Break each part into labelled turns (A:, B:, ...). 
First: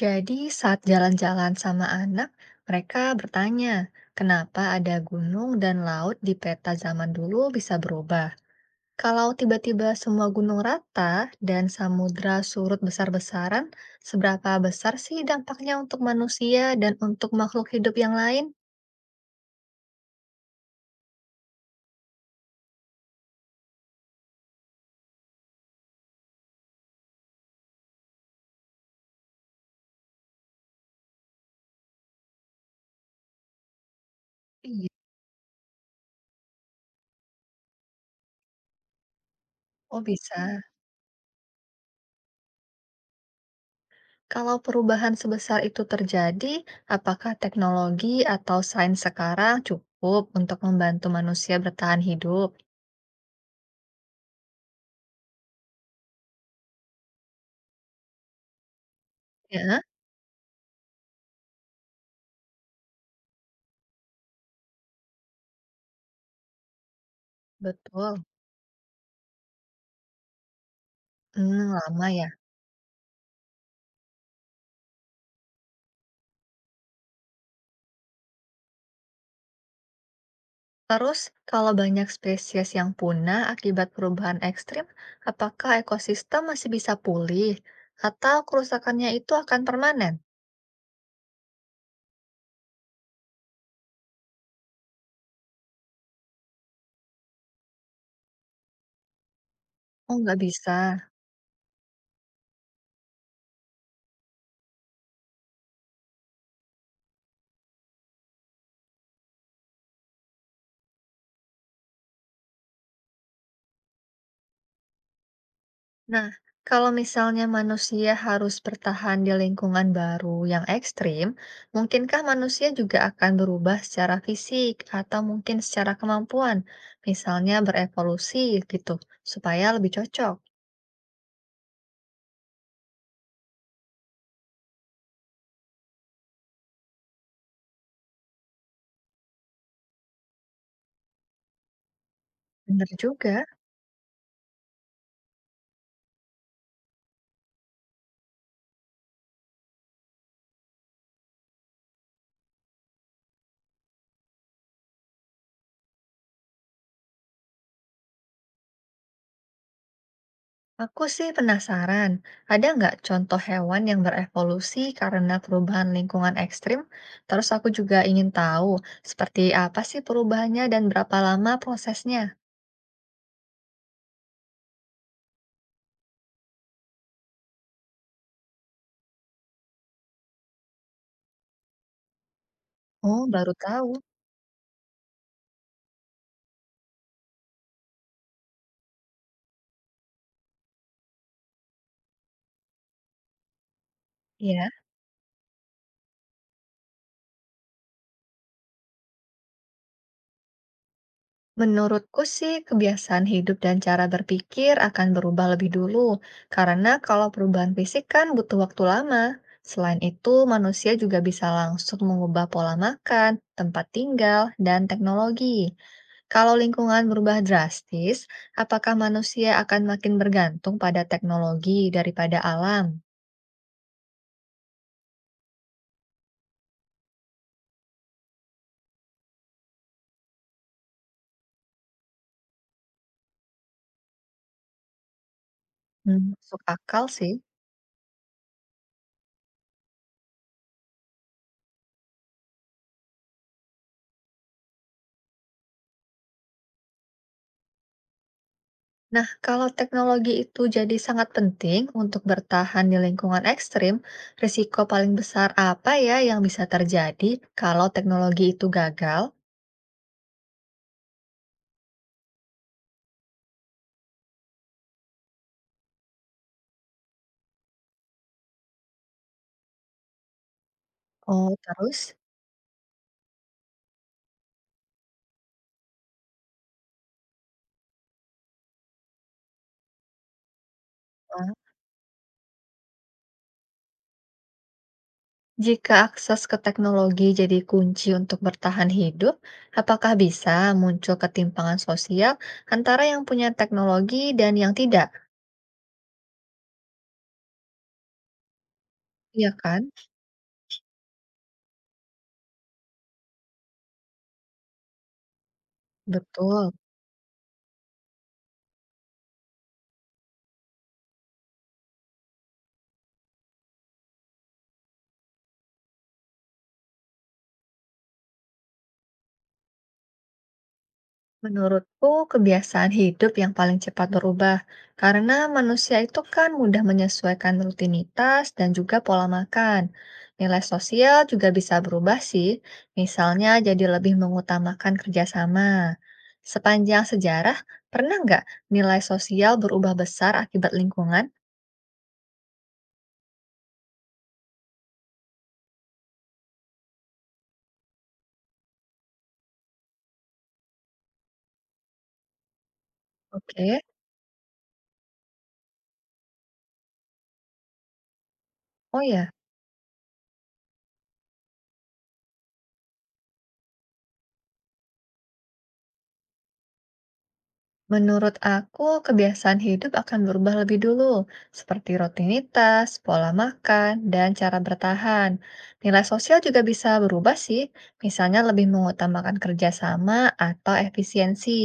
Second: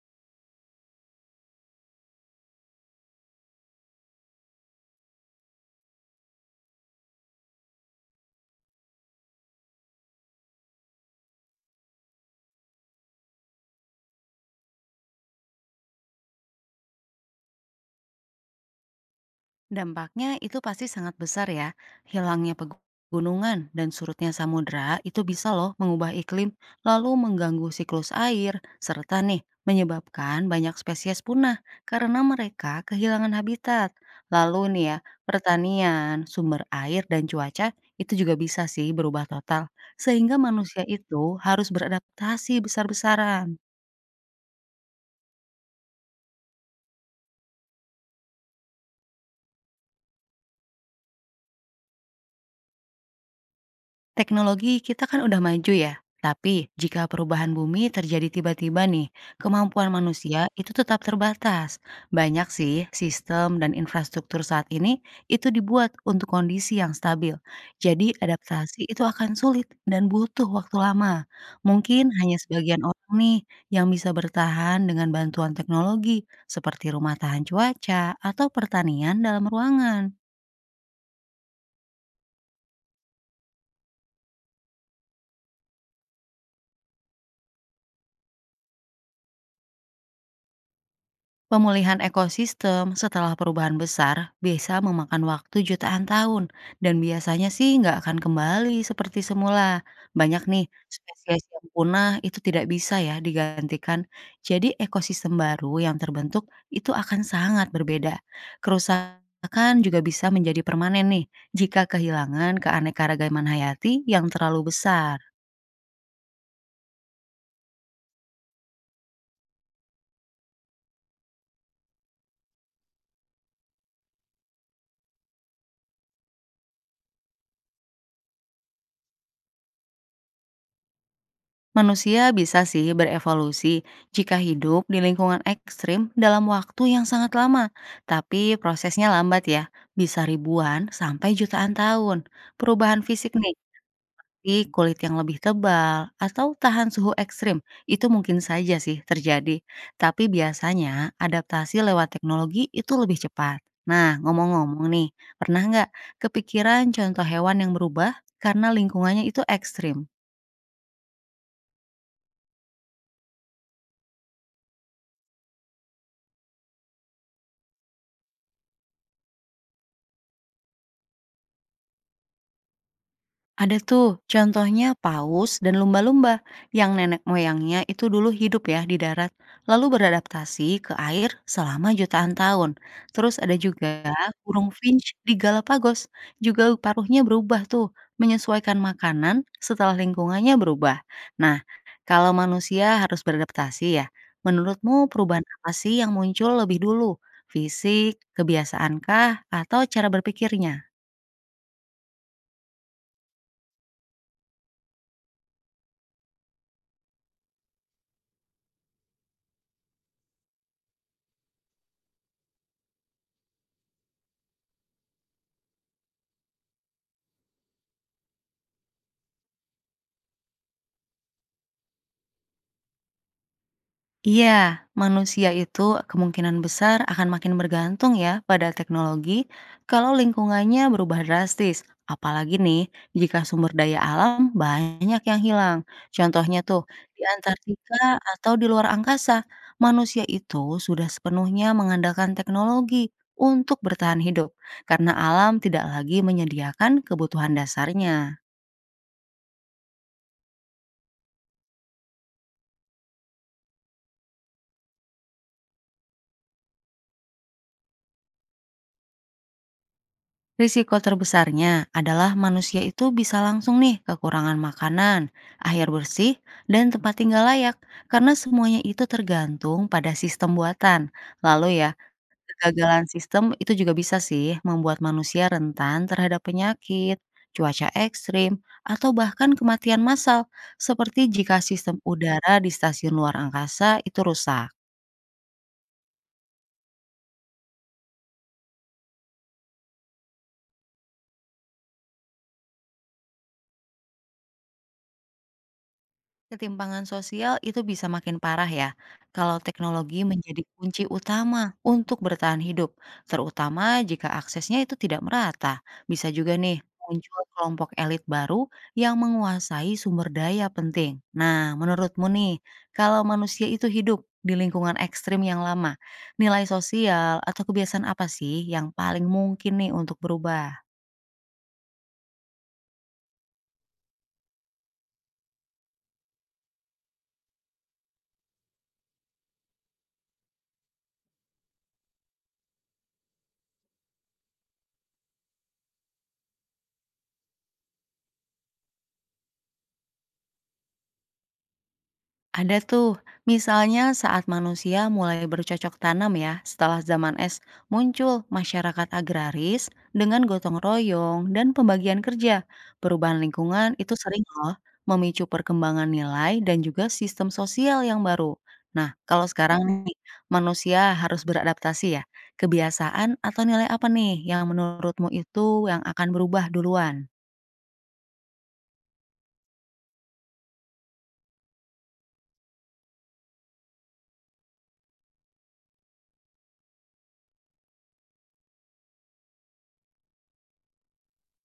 A: Jadi saat jalan-jalan sama anak, mereka bertanya, kenapa ada gunung dan laut di peta zaman dulu bisa berubah? Kalau tiba-tiba semua gunung rata dan samudra surut besar-besaran, seberapa besar sih dampaknya untuk manusia dan untuk makhluk hidup yang lain?
B: Dampaknya itu pasti sangat besar ya. Hilangnya pegunungan dan surutnya samudra itu bisa loh mengubah iklim, lalu mengganggu siklus air, serta nih menyebabkan banyak spesies punah karena mereka kehilangan habitat. Lalu nih
A: Iya.
B: ya, pertanian, sumber air, dan cuaca itu juga bisa sih berubah total.
A: Oh
B: Sehingga
A: bisa.
B: manusia itu harus beradaptasi besar-besaran.
A: Kalau perubahan sebesar itu terjadi, apakah teknologi atau sains sekarang cukup untuk membantu manusia bertahan hidup?
B: Teknologi kita kan udah maju ya, tapi jika perubahan bumi terjadi tiba-tiba nih,
A: Ya,
B: kemampuan manusia itu tetap terbatas. Banyak sih sistem dan infrastruktur saat ini itu dibuat untuk kondisi yang stabil. Jadi
A: betul.
B: adaptasi itu akan sulit dan butuh waktu lama.
A: Hmm, lama
B: Mungkin
A: ya.
B: hanya sebagian orang nih yang bisa bertahan dengan bantuan teknologi seperti rumah tahan cuaca atau pertanian dalam ruangan.
A: Terus, kalau banyak spesies yang punah akibat perubahan ekstrim, apakah ekosistem masih bisa pulih? Atau kerusakannya itu akan permanen?
B: Pemulihan ekosistem setelah perubahan besar bisa memakan waktu jutaan tahun dan biasanya sih nggak akan kembali seperti semula.
A: Oh, nggak
B: Banyak nih
A: bisa.
B: spesies yang punah itu tidak bisa ya digantikan. Jadi ekosistem baru yang terbentuk itu akan sangat berbeda. Kerusakan juga bisa menjadi permanen nih jika kehilangan keanekaragaman hayati yang terlalu besar.
A: Nah, kalau misalnya manusia harus bertahan di lingkungan baru yang ekstrim, mungkinkah manusia juga akan berubah secara fisik atau mungkin secara kemampuan, misalnya berevolusi gitu, supaya lebih cocok?
B: Manusia bisa sih berevolusi jika hidup di lingkungan ekstrim dalam waktu yang sangat lama, tapi prosesnya lambat ya, bisa ribuan sampai jutaan tahun.
A: Bener
B: Perubahan fisik
A: juga.
B: nih, di kulit yang lebih tebal atau tahan suhu ekstrim, itu mungkin saja sih terjadi. Tapi biasanya adaptasi lewat teknologi itu lebih cepat. Nah, ngomong-ngomong nih, pernah nggak kepikiran contoh hewan yang berubah karena lingkungannya itu ekstrim?
A: Aku sih penasaran, ada nggak contoh hewan yang berevolusi karena perubahan lingkungan ekstrim? Terus aku juga ingin tahu, seperti apa sih perubahannya dan berapa lama prosesnya?
B: Ada tuh, contohnya paus dan lumba-lumba yang nenek moyangnya itu dulu hidup ya di darat, lalu beradaptasi ke air selama jutaan tahun.
A: Oh,
B: Terus
A: baru
B: ada
A: tahu.
B: juga burung finch di Galapagos, juga paruhnya berubah tuh, menyesuaikan makanan setelah lingkungannya berubah. Nah, kalau manusia harus beradaptasi ya,
A: Ya,
B: menurutmu perubahan apa sih yang muncul lebih dulu? Fisik, kebiasaankah, atau cara berpikirnya?
A: menurutku sih kebiasaan hidup dan cara berpikir akan berubah lebih dulu, karena kalau perubahan fisik kan butuh waktu lama. Selain itu, manusia juga bisa langsung mengubah pola makan, tempat tinggal, dan teknologi. Kalau lingkungan berubah drastis, apakah manusia akan makin bergantung pada teknologi daripada alam?
B: Iya, manusia itu kemungkinan besar akan makin bergantung ya pada teknologi kalau lingkungannya berubah drastis. Apalagi nih, jika sumber daya alam banyak yang hilang.
A: Hmm.
B: Contohnya
A: Masuk
B: tuh,
A: akal
B: di
A: sih.
B: Antartika atau di luar angkasa, manusia itu sudah sepenuhnya mengandalkan teknologi untuk bertahan hidup, karena alam tidak lagi menyediakan kebutuhan dasarnya.
A: Nah, kalau teknologi itu jadi sangat penting untuk bertahan di lingkungan ekstrim, risiko paling besar apa ya yang bisa terjadi kalau teknologi itu gagal?
B: Risiko terbesarnya adalah manusia itu bisa langsung nih kekurangan makanan, air bersih, dan tempat tinggal layak karena semuanya itu tergantung pada sistem buatan.
A: Oh,
B: Lalu ya,
A: terus,
B: kegagalan sistem itu juga bisa sih membuat manusia rentan terhadap penyakit, cuaca ekstrim, atau bahkan kematian massal seperti jika
A: eh,
B: sistem udara di stasiun luar angkasa itu rusak.
A: jika akses ke teknologi jadi kunci untuk bertahan hidup, apakah bisa muncul ketimpangan sosial antara yang punya teknologi dan yang tidak?
B: Ketimpangan sosial itu bisa makin parah ya,
A: Iya
B: kalau
A: kan?
B: teknologi menjadi kunci utama untuk bertahan hidup, terutama jika aksesnya itu tidak merata. Bisa juga
A: Betul.
B: nih muncul kelompok elit baru yang menguasai sumber daya penting. Nah, menurutmu nih, kalau manusia itu hidup di lingkungan ekstrim yang lama, nilai sosial atau kebiasaan apa sih yang paling mungkin nih untuk berubah?
A: Menurutku, kebiasaan hidup yang paling cepat berubah karena manusia itu kan mudah menyesuaikan rutinitas dan juga pola makan. Nilai sosial juga bisa berubah sih, misalnya jadi lebih mengutamakan kerjasama. Sepanjang sejarah, pernah nggak nilai sosial berubah besar akibat lingkungan?
B: Ada tuh, misalnya saat manusia mulai bercocok tanam ya, setelah zaman es muncul masyarakat agraris dengan gotong royong dan pembagian kerja. Perubahan
A: Oke,
B: lingkungan itu sering loh memicu perkembangan nilai dan juga sistem sosial yang baru.
A: oh
B: Nah,
A: ya.
B: kalau sekarang nih manusia harus beradaptasi ya, kebiasaan atau nilai apa nih yang menurutmu itu yang akan berubah duluan?
A: Menurut aku, kebiasaan hidup akan berubah lebih dulu, seperti rutinitas, pola makan, dan cara bertahan. Nilai sosial juga bisa berubah sih, misalnya lebih mengutamakan kerjasama atau efisiensi.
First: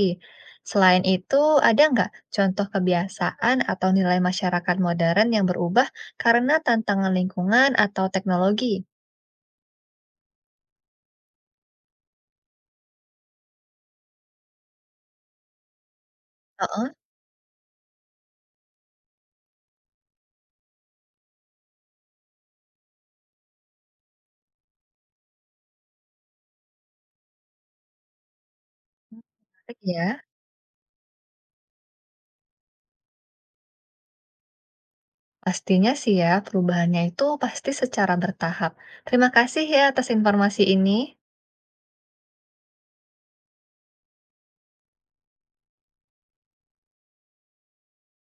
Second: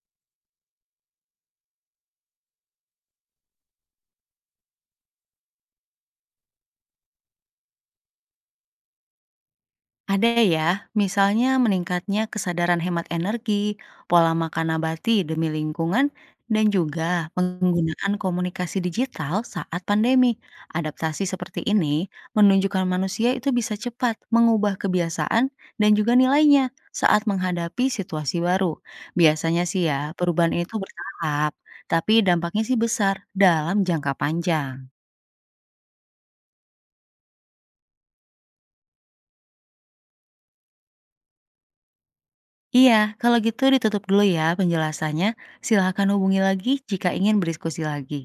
A: Selain itu, ada nggak contoh kebiasaan atau nilai masyarakat modern yang berubah karena tantangan lingkungan atau teknologi?
B: Ada ya, misalnya meningkatnya kesadaran hemat energi, pola makan nabati demi lingkungan, dan
A: Heeh,
B: juga penggunaan komunikasi digital saat pandemi. Adaptasi seperti ini menunjukkan manusia itu bisa cepat mengubah kebiasaan dan juga nilainya saat menghadapi situasi baru. Biasanya
A: menarik
B: sih ya,
A: ya.
B: perubahan itu bertahap, tapi dampaknya sih besar dalam jangka panjang.
A: Pastinya sih ya, perubahannya itu pasti secara bertahap. Terima kasih ya atas informasi ini.
B: Iya, kalau gitu ditutup dulu ya penjelasannya. Silahkan hubungi lagi jika ingin berdiskusi lagi.